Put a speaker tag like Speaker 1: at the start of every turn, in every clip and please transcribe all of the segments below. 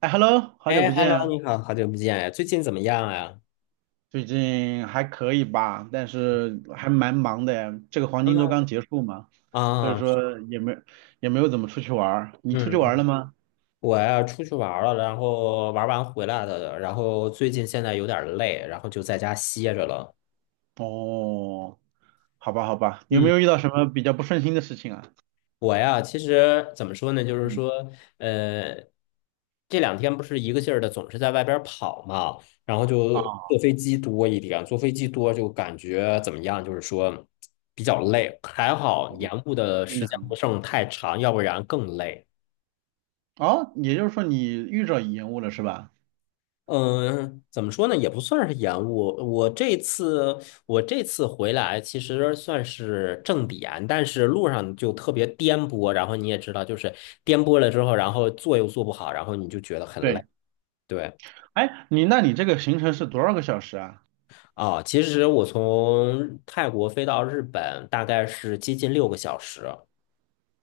Speaker 1: 哎，Hello，好久
Speaker 2: 哎
Speaker 1: 不见
Speaker 2: ，Hello，
Speaker 1: 啊，
Speaker 2: 你好，好久不见呀，最近怎么样呀？
Speaker 1: 最近还可以吧？但是还蛮忙的呀，这个黄金周
Speaker 2: 嗯
Speaker 1: 刚结束嘛，所以
Speaker 2: 啊，
Speaker 1: 说也没有怎么出去玩儿。你出去玩儿
Speaker 2: 嗯，
Speaker 1: 了吗？
Speaker 2: 我呀出去玩儿了，然后玩完回来的，然后最近现在有点儿累，然后就在家歇着了。
Speaker 1: 哦，好吧，好吧，有没
Speaker 2: 嗯，
Speaker 1: 有遇到什么比较不顺心的事情啊？
Speaker 2: 我呀，其实怎么说呢，就是
Speaker 1: 嗯，
Speaker 2: 说，呃，这两天不是一个劲儿的总是在外边儿跑嘛，然后就
Speaker 1: 啊，
Speaker 2: 坐飞机多一点，坐飞机多就感觉怎么样，就是说比较累，还好延
Speaker 1: 嗯，
Speaker 2: 误的
Speaker 1: 听
Speaker 2: 时
Speaker 1: 着
Speaker 2: 间不
Speaker 1: 很，
Speaker 2: 剩太长，要不然更累。
Speaker 1: 哦，也就是说你遇着延误了是吧？
Speaker 2: 嗯，怎么说呢，也不算是延误。我这次我这次回来，其实算是正点，但是路上就特别颠簸。然后你也知道，就是颠簸了之后，然后坐又坐不好，然后你就觉得很累。
Speaker 1: 对，
Speaker 2: 对，
Speaker 1: 哎，你那你这个行程是多少个小时啊？
Speaker 2: 啊，其实我从泰国飞到日本大概是接近六个小时。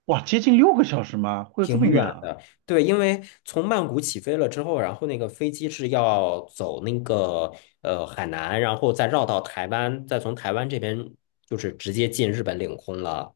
Speaker 1: 哇，接近六个小时吗？会有这么
Speaker 2: 挺
Speaker 1: 远
Speaker 2: 远
Speaker 1: 啊？
Speaker 2: 的，对，因为从曼谷起飞了之后，然后那个飞机是要走那个海南，然后再绕到台湾，再从台湾这边就是直接进日本领空了。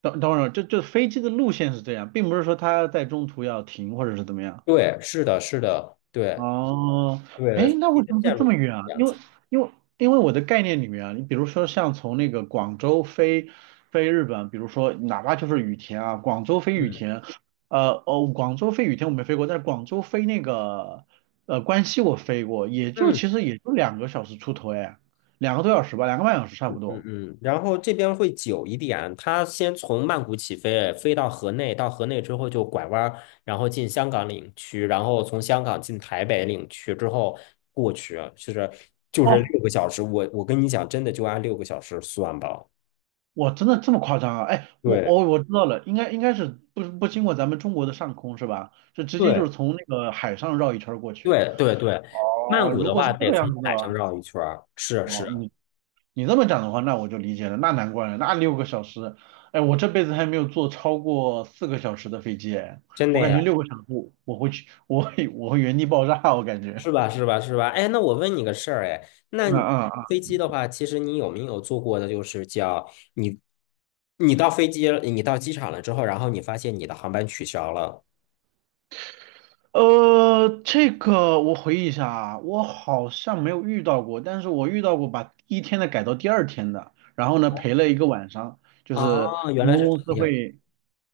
Speaker 1: 等等会儿，这飞机的路线是这样，并不是说它在中途要停或者是怎么样。
Speaker 2: 对，是的，是的，对
Speaker 1: 哦，
Speaker 2: 对，
Speaker 1: 哎，
Speaker 2: 飞
Speaker 1: 那
Speaker 2: 机
Speaker 1: 为
Speaker 2: 的
Speaker 1: 什么会
Speaker 2: 线
Speaker 1: 这
Speaker 2: 路
Speaker 1: 么
Speaker 2: 是
Speaker 1: 远
Speaker 2: 这
Speaker 1: 啊？
Speaker 2: 样子。
Speaker 1: 因为因为我的概念里面啊，你比如说像从那个广州飞日本，比如说哪怕就是羽田啊，广州飞羽
Speaker 2: 嗯
Speaker 1: 田，广州飞羽田我没飞过，但是广州飞那个关西我飞过，
Speaker 2: 嗯。
Speaker 1: 其实也就2个小时出头哎，2个多小时吧，2个半小时差不
Speaker 2: 嗯
Speaker 1: 多。
Speaker 2: 嗯，然后这边会久一点，它先从曼谷起飞，飞到河内，到河内之后就拐弯儿，然后进香港领区，然后从香港进台北领区之后过去，就是
Speaker 1: 哦，
Speaker 2: 六个小时。我跟你讲，真的就按六个小时算吧。
Speaker 1: 哇，真的这么夸张啊？哎，
Speaker 2: 对
Speaker 1: 我知道了，应该是不经过咱们中国的上空是吧？就直接就
Speaker 2: 对
Speaker 1: 是从那个海上绕一圈儿过去。
Speaker 2: 对对对，曼
Speaker 1: 哦，
Speaker 2: 谷
Speaker 1: 如
Speaker 2: 的
Speaker 1: 果
Speaker 2: 话
Speaker 1: 是这
Speaker 2: 得
Speaker 1: 个样
Speaker 2: 从
Speaker 1: 子的
Speaker 2: 海
Speaker 1: 话
Speaker 2: 上绕一圈儿，是
Speaker 1: 哦，
Speaker 2: 是，
Speaker 1: 你这么讲的话，那我就理解了，那难怪了，那六个小时，哎，我这辈子还没有坐超过4个小时的飞机，哎，
Speaker 2: 真
Speaker 1: 我
Speaker 2: 的
Speaker 1: 感
Speaker 2: 呀。
Speaker 1: 觉六个小时我会去，我会原地爆炸，我感觉。
Speaker 2: 是吧？是吧？是吧？哎，那我问你个事儿，哎，那
Speaker 1: 嗯
Speaker 2: 你
Speaker 1: 嗯
Speaker 2: 飞机的话，其实你有没有做过的，就是叫你，你到飞机，你到机场了之后，然后你发现你的航班取消了。
Speaker 1: 这个我回忆一下啊，我好像没有遇到过，但是我遇到过把第一天的改到第二天的，然后呢赔了一个晚上，就是
Speaker 2: 啊，原
Speaker 1: 航
Speaker 2: 来
Speaker 1: 空
Speaker 2: 是
Speaker 1: 公
Speaker 2: 这
Speaker 1: 司
Speaker 2: 个样子。
Speaker 1: 会，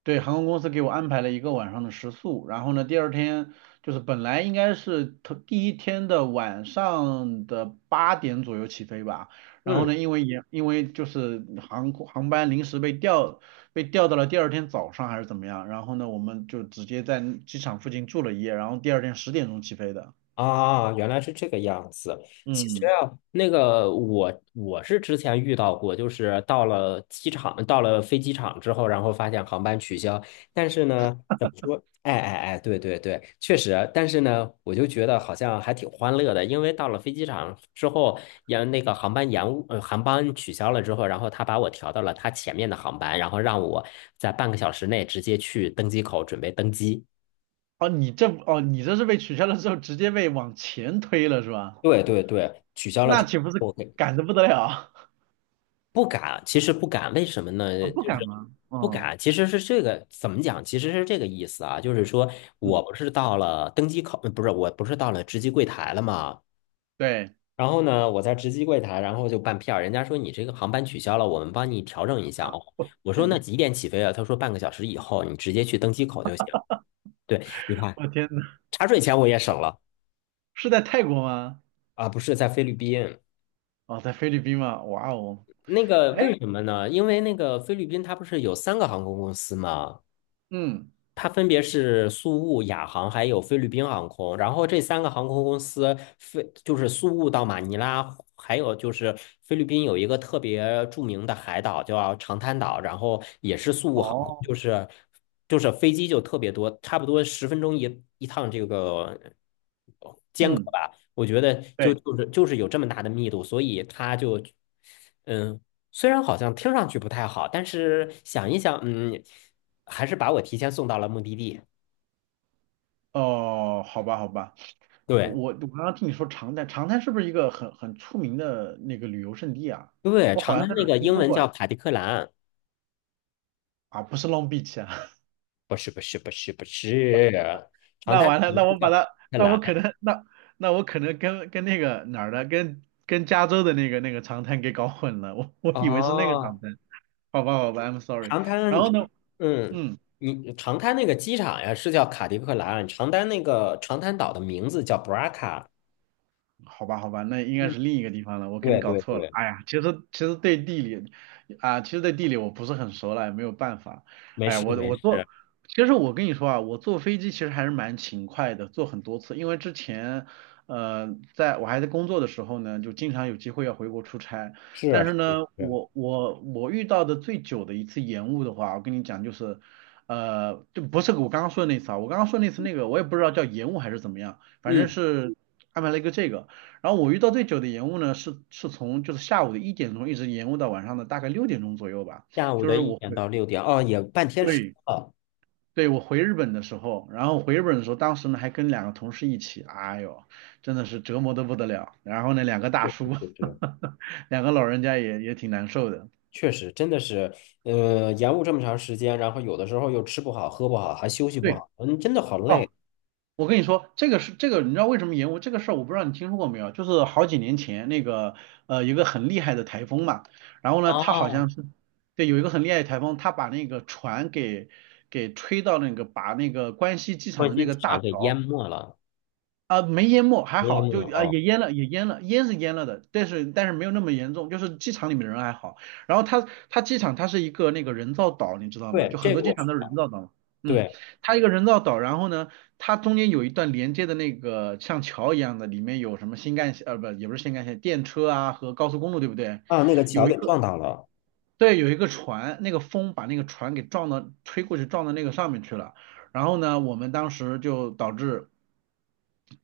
Speaker 1: 对，航空公司给我安排了一个晚上的食宿，然后呢第二天就是本来应该是头第一天的晚上的8点左右起飞吧，然后
Speaker 2: 嗯
Speaker 1: 呢因为就是航空航班临时被调到了第二天早上还是怎么样，然后呢，我们就直接在机场附近住了一夜，然后第二天10点钟起飞的。
Speaker 2: 啊，原来是这个样子。其实
Speaker 1: 嗯，
Speaker 2: 啊，那个我是之前遇到过，就是到了机场，到了飞机场之后，然后发现航班取消。但是呢，怎么说？哎哎哎，对对对，确实。但是呢，我就觉得好像还挺欢乐的，因为到了飞机场之后，那个航班延误，航班取消了之后，然后他把我调到了他前面的航班，然后让我在半个小时内直接去登机口准备登机。
Speaker 1: 哦，哦，你这是被取消了之后直接被往前推了是吧？
Speaker 2: 对对对，取消了
Speaker 1: 那
Speaker 2: 之
Speaker 1: 岂不是
Speaker 2: 后。
Speaker 1: 赶得不得了
Speaker 2: 不敢，其实不敢，为什么
Speaker 1: 啊？
Speaker 2: 呢？
Speaker 1: 不
Speaker 2: 就
Speaker 1: 赶
Speaker 2: 是
Speaker 1: 吗？
Speaker 2: 不
Speaker 1: 哦，
Speaker 2: 敢，其实是这个怎么讲？其实是这个意思啊，就是说
Speaker 1: 嗯，
Speaker 2: 我不是到了登机口，不是，我不是到了值机柜台了嘛。
Speaker 1: 对，
Speaker 2: 然后呢，我在值机柜台，然后就办票，人家说你这个航班取消了，我们帮你调整一下哦。
Speaker 1: 我
Speaker 2: 我说
Speaker 1: 天
Speaker 2: 那
Speaker 1: 呐，
Speaker 2: 几点起飞啊？他说半个小时以后，你直接去登机口就行。对，你看
Speaker 1: 我天呐，
Speaker 2: 茶水钱我也省了
Speaker 1: 是在泰国吗？
Speaker 2: 啊，不是在菲律宾。
Speaker 1: 哦，在菲律宾吗？哇哦，
Speaker 2: 那个
Speaker 1: 哎，
Speaker 2: 为什么呢？因为那个菲律宾它不是有三个航空公司吗？
Speaker 1: 嗯，
Speaker 2: 它分别是苏雾、亚航还有菲律宾航空，然后这三个航空公司，飞就是苏雾到马尼拉，还有就是菲律宾有一个特别著名的海岛叫长滩岛，然后也是苏雾航空，
Speaker 1: 哦，
Speaker 2: 就是飞机就特别多，差不多十分钟一趟这个，
Speaker 1: 嗯，
Speaker 2: 我觉得就
Speaker 1: 对，
Speaker 2: 就是就是有这么大的密度，所以它就嗯。虽然好像听上去不太好，但是想一想，嗯，还是把我提前送到了目的地。
Speaker 1: 哦，好吧，好吧。
Speaker 2: 对
Speaker 1: 刚刚听你说长滩，长滩是不是一个很出名的那个旅游胜地啊？
Speaker 2: 对，
Speaker 1: 我好
Speaker 2: 长
Speaker 1: 像
Speaker 2: 滩
Speaker 1: 在哪
Speaker 2: 那
Speaker 1: 儿
Speaker 2: 个
Speaker 1: 听
Speaker 2: 英
Speaker 1: 说
Speaker 2: 文
Speaker 1: 过哎。
Speaker 2: 叫卡迪克兰，
Speaker 1: 啊，不是 Long Beach 啊，
Speaker 2: 不是不是不是不是，长
Speaker 1: 那
Speaker 2: 滩
Speaker 1: 完了，
Speaker 2: 名
Speaker 1: 那
Speaker 2: 字
Speaker 1: 我把
Speaker 2: 叫卡迪
Speaker 1: 它，
Speaker 2: 克
Speaker 1: 那
Speaker 2: 兰。
Speaker 1: 我可能，那我可能跟那个哪儿的，跟加州的那个长滩给搞混了，我以为是那个长
Speaker 2: 哦，
Speaker 1: 滩，好吧好吧，I'm sorry。
Speaker 2: 长
Speaker 1: 然
Speaker 2: 滩，
Speaker 1: 后呢，
Speaker 2: 嗯，
Speaker 1: 嗯。
Speaker 2: 你长滩那个机场呀是叫卡迪克兰，长滩那个长滩岛的名字叫布拉卡。
Speaker 1: 好吧，好吧，那应该
Speaker 2: 嗯，
Speaker 1: 是另一个地方了，我肯定
Speaker 2: 对
Speaker 1: 搞
Speaker 2: 对
Speaker 1: 错了。
Speaker 2: 对，
Speaker 1: 哎呀，其实对地理啊，其实对地理我不是很熟了，也没有办法。
Speaker 2: 没
Speaker 1: 哎呀，
Speaker 2: 事
Speaker 1: 我
Speaker 2: 没
Speaker 1: 我
Speaker 2: 事，
Speaker 1: 坐，其实我跟你说啊，我坐飞机其实还是蛮勤快的，坐很多次，因为之前在我还在工作的时候呢，就经常有机会要回国出差，但
Speaker 2: 是
Speaker 1: 是
Speaker 2: 是
Speaker 1: 呢，
Speaker 2: 是，
Speaker 1: 我遇到的最久的一次延误的话，我跟你讲就是。就不是我刚刚说的那次啊，我刚刚说那次那个，我也不知道叫延误还是怎么样，反正
Speaker 2: 嗯，
Speaker 1: 是安排了一个这个。然后我遇到最久的延误呢，是从就是下午的1点钟一直延误到晚上的大概6点钟左右吧。
Speaker 2: 下午
Speaker 1: 就
Speaker 2: 的
Speaker 1: 是
Speaker 2: 一
Speaker 1: 我
Speaker 2: 点
Speaker 1: 回
Speaker 2: 到六点，哦，也半天时间
Speaker 1: 对，
Speaker 2: 了，
Speaker 1: 对，我回日本的时候，然后回日本的时候，当时呢还跟两个同事一起，哎呦，真的是折磨的不得了。然后呢，两个大
Speaker 2: 就
Speaker 1: 叔，
Speaker 2: 是。
Speaker 1: 两个老人家也挺难受的。
Speaker 2: 确实，真的是，延误这么长时间，然后有的时候又吃不好、喝不好，还休息不
Speaker 1: 对，
Speaker 2: 好，嗯，真的好
Speaker 1: 哦，
Speaker 2: 累。
Speaker 1: 我跟你说，这个是这个，你知道为什么延误这个事儿？我不知道你听说过没有，就是好几年前那个有一个很厉害的台风嘛，然后呢，它好
Speaker 2: 哦，
Speaker 1: 像是对有一个很厉害的台风，它把那个船给吹到那个把那个关西机场的
Speaker 2: 关西
Speaker 1: 那个
Speaker 2: 机
Speaker 1: 大
Speaker 2: 场给淹
Speaker 1: 桥。
Speaker 2: 没了，
Speaker 1: 啊，没淹没，还
Speaker 2: 淹
Speaker 1: 好，
Speaker 2: 没
Speaker 1: 就
Speaker 2: 了
Speaker 1: 啊
Speaker 2: 哦。
Speaker 1: 也淹了，也淹了，淹是淹了的，但是没有那么严重，就是机场里面人还好。然后它机场它是一个那个人造岛，你知道吗？
Speaker 2: 对，
Speaker 1: 就很
Speaker 2: 这
Speaker 1: 多
Speaker 2: 个
Speaker 1: 机
Speaker 2: 我知
Speaker 1: 场都是人
Speaker 2: 道。
Speaker 1: 造岛，嗯，
Speaker 2: 对
Speaker 1: 它一个人造岛，然后呢，它中间有一段连接的那个像桥一样的，里面有什么新干线，不，也不是新干线，电车啊和高速公路，对不对？
Speaker 2: 啊，那个桥
Speaker 1: 有一
Speaker 2: 给
Speaker 1: 个
Speaker 2: 撞到了。
Speaker 1: 对，有一个船，那个风把那个船给撞到，吹过去撞到那个上面去了。然后呢，我们当时就导致。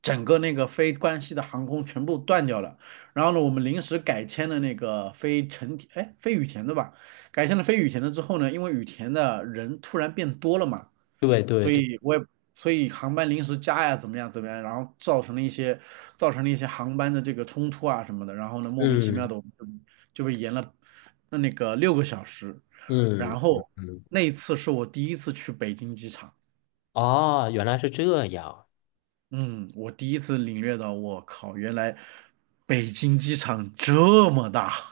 Speaker 1: 整个那个非关西的航空全部断掉了。然后呢，我们临时改签了那个飞成田，哎，飞羽田的吧？改签了飞羽田的之后呢，因为羽田的人突然变多了嘛，
Speaker 2: 对对
Speaker 1: 所
Speaker 2: 对，
Speaker 1: 以我也所以航班临时加呀，怎么样怎么样，然后造成了一些航班的这个冲突啊什么的。然后呢，莫名其妙
Speaker 2: 嗯
Speaker 1: 的我们就被延了那个六个小时。
Speaker 2: 嗯
Speaker 1: 然
Speaker 2: 嗯
Speaker 1: 后
Speaker 2: 嗯，
Speaker 1: 那一次是我第一次去北京机场。
Speaker 2: 哦，原来是这样。
Speaker 1: 嗯，我第一次领略到，我靠，原来北京机场这么大。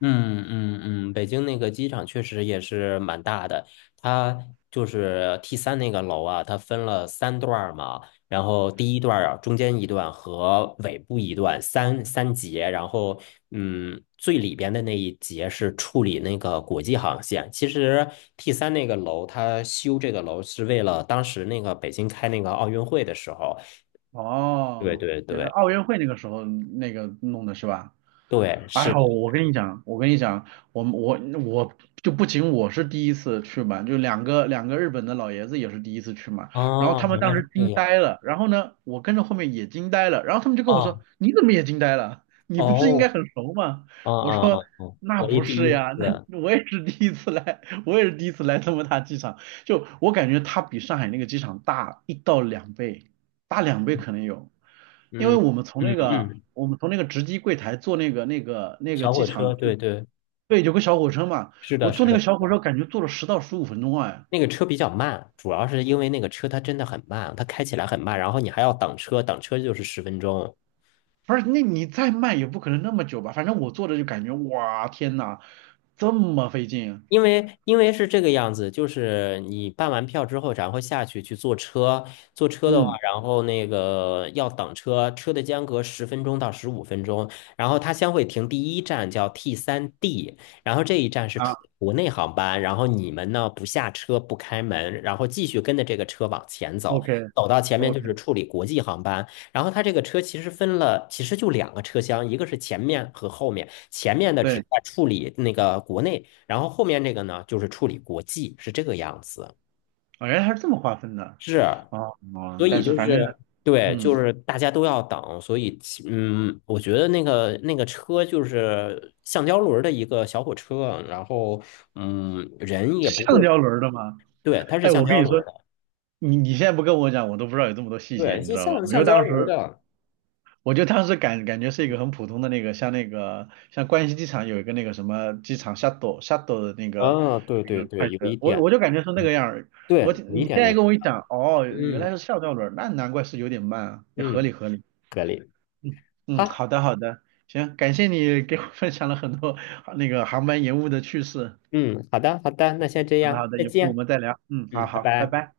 Speaker 2: 嗯嗯嗯，北京那个机场确实也是蛮大的，它就是 T 三那个楼啊，它分了三段儿嘛，然后第一段儿啊，中间一段和尾部一段三节，然后嗯，最里边的那一节是处理那个国际航线。其实 T 三那个楼，它修这个楼是为了当时那个北京开那个奥运会的时候，对
Speaker 1: 哦，
Speaker 2: 对
Speaker 1: 原来
Speaker 2: 对
Speaker 1: 奥运会那个时候那个弄的是吧？
Speaker 2: 对，
Speaker 1: 哎
Speaker 2: 是的，
Speaker 1: 呦，我跟你讲，我们我我不仅我是第一次去嘛，就两个两个日本的老爷子也是第一次去嘛，然后
Speaker 2: 哦，
Speaker 1: 他们
Speaker 2: 原
Speaker 1: 当
Speaker 2: 来是
Speaker 1: 时
Speaker 2: 这
Speaker 1: 惊
Speaker 2: 样
Speaker 1: 呆了，然后呢，我跟着后面也惊呆了，然后他们就跟我
Speaker 2: 啊，
Speaker 1: 说，你怎么也惊呆了？你不是应该
Speaker 2: 哦。
Speaker 1: 很熟吗？
Speaker 2: 嗯
Speaker 1: 我
Speaker 2: 嗯
Speaker 1: 说
Speaker 2: 嗯嗯，
Speaker 1: 那
Speaker 2: 我也
Speaker 1: 不
Speaker 2: 第
Speaker 1: 是
Speaker 2: 一
Speaker 1: 呀，那
Speaker 2: 次，
Speaker 1: 我也是第一次来，我也是第一次来这么大机场，就我感觉它比上海那个机场大1到2倍，大两倍可能有。因为
Speaker 2: 嗯
Speaker 1: 我们从
Speaker 2: 嗯
Speaker 1: 那个
Speaker 2: 嗯，
Speaker 1: 值机柜台坐那个
Speaker 2: 小
Speaker 1: 机
Speaker 2: 火车，
Speaker 1: 场就
Speaker 2: 对对，
Speaker 1: 对有个小火车嘛，
Speaker 2: 是
Speaker 1: 我
Speaker 2: 的，
Speaker 1: 坐
Speaker 2: 是
Speaker 1: 那个
Speaker 2: 的，
Speaker 1: 小火车感觉坐了10到15分钟哎，
Speaker 2: 那个车比较慢，主要是因为那个车它真的很慢，它开起来很慢，然后你还要等车，等车就是十分钟。
Speaker 1: 不是那你再慢也不可能那么久吧，反正我坐着就感觉哇天呐，这么费劲，
Speaker 2: 因为是这个样子，就是你办完票之后，然后下去去坐车，坐车的话，
Speaker 1: 嗯
Speaker 2: 然后那个要等车，车的间隔10分钟到15分钟，然后它将会停第一站叫 T 三 D，然后这一站是出
Speaker 1: 啊
Speaker 2: 国内航班，然后你们呢不下车不开门，然后继续跟着这个车往前走，
Speaker 1: ，OK
Speaker 2: 走到前面就
Speaker 1: OK,
Speaker 2: 是处理国际航班，然后它这个车其实分了，其实就两个车厢，一个是前面和后面，前面的只
Speaker 1: 对，
Speaker 2: 在处理那个国内。然后后面这个呢，就是处理国际，是这个样子。
Speaker 1: 啊原来还是这么划分的，
Speaker 2: 是，
Speaker 1: 哦
Speaker 2: 所
Speaker 1: 哦，
Speaker 2: 以
Speaker 1: 但是
Speaker 2: 就
Speaker 1: 反正
Speaker 2: 是对，就
Speaker 1: 嗯
Speaker 2: 是大家都要等，所以我觉得那个车就是橡胶轮儿的一个小火车，然后嗯，人也不
Speaker 1: 橡
Speaker 2: 会，
Speaker 1: 胶轮儿的嘛，
Speaker 2: 对，它是
Speaker 1: 哎
Speaker 2: 橡
Speaker 1: 我跟
Speaker 2: 胶
Speaker 1: 你
Speaker 2: 轮
Speaker 1: 说。
Speaker 2: 儿的，
Speaker 1: 你现在不跟我讲，我都不知道有这么多细节，
Speaker 2: 对，
Speaker 1: 你知
Speaker 2: 就
Speaker 1: 道吗？
Speaker 2: 像橡胶轮儿的，
Speaker 1: 我就当时觉是一个很普通的那个，像那个像关西机场有一个那个什么机场 shuttle 的那个
Speaker 2: 啊，对
Speaker 1: 那
Speaker 2: 对
Speaker 1: 个
Speaker 2: 对，
Speaker 1: 快
Speaker 2: 有一
Speaker 1: 车，
Speaker 2: 点，
Speaker 1: 我就感觉是那
Speaker 2: 嗯，
Speaker 1: 个样儿。我
Speaker 2: 对，有一
Speaker 1: 你
Speaker 2: 点
Speaker 1: 现
Speaker 2: 那
Speaker 1: 在
Speaker 2: 个，
Speaker 1: 跟我一讲，哦，原来
Speaker 2: 嗯
Speaker 1: 是校吊轮儿那难怪是有点慢啊，也合
Speaker 2: 嗯，
Speaker 1: 理合理。
Speaker 2: 可以，
Speaker 1: 嗯嗯，
Speaker 2: 好，
Speaker 1: 好的好的，行，感谢你给我 分享了很多 那个航班延误的趣事。
Speaker 2: 嗯，好的好的，那先这
Speaker 1: 好的
Speaker 2: 样，
Speaker 1: 好的，
Speaker 2: 再
Speaker 1: 有空我
Speaker 2: 见，
Speaker 1: 们再聊。嗯，好
Speaker 2: 嗯，拜
Speaker 1: 好，拜
Speaker 2: 拜。
Speaker 1: 拜。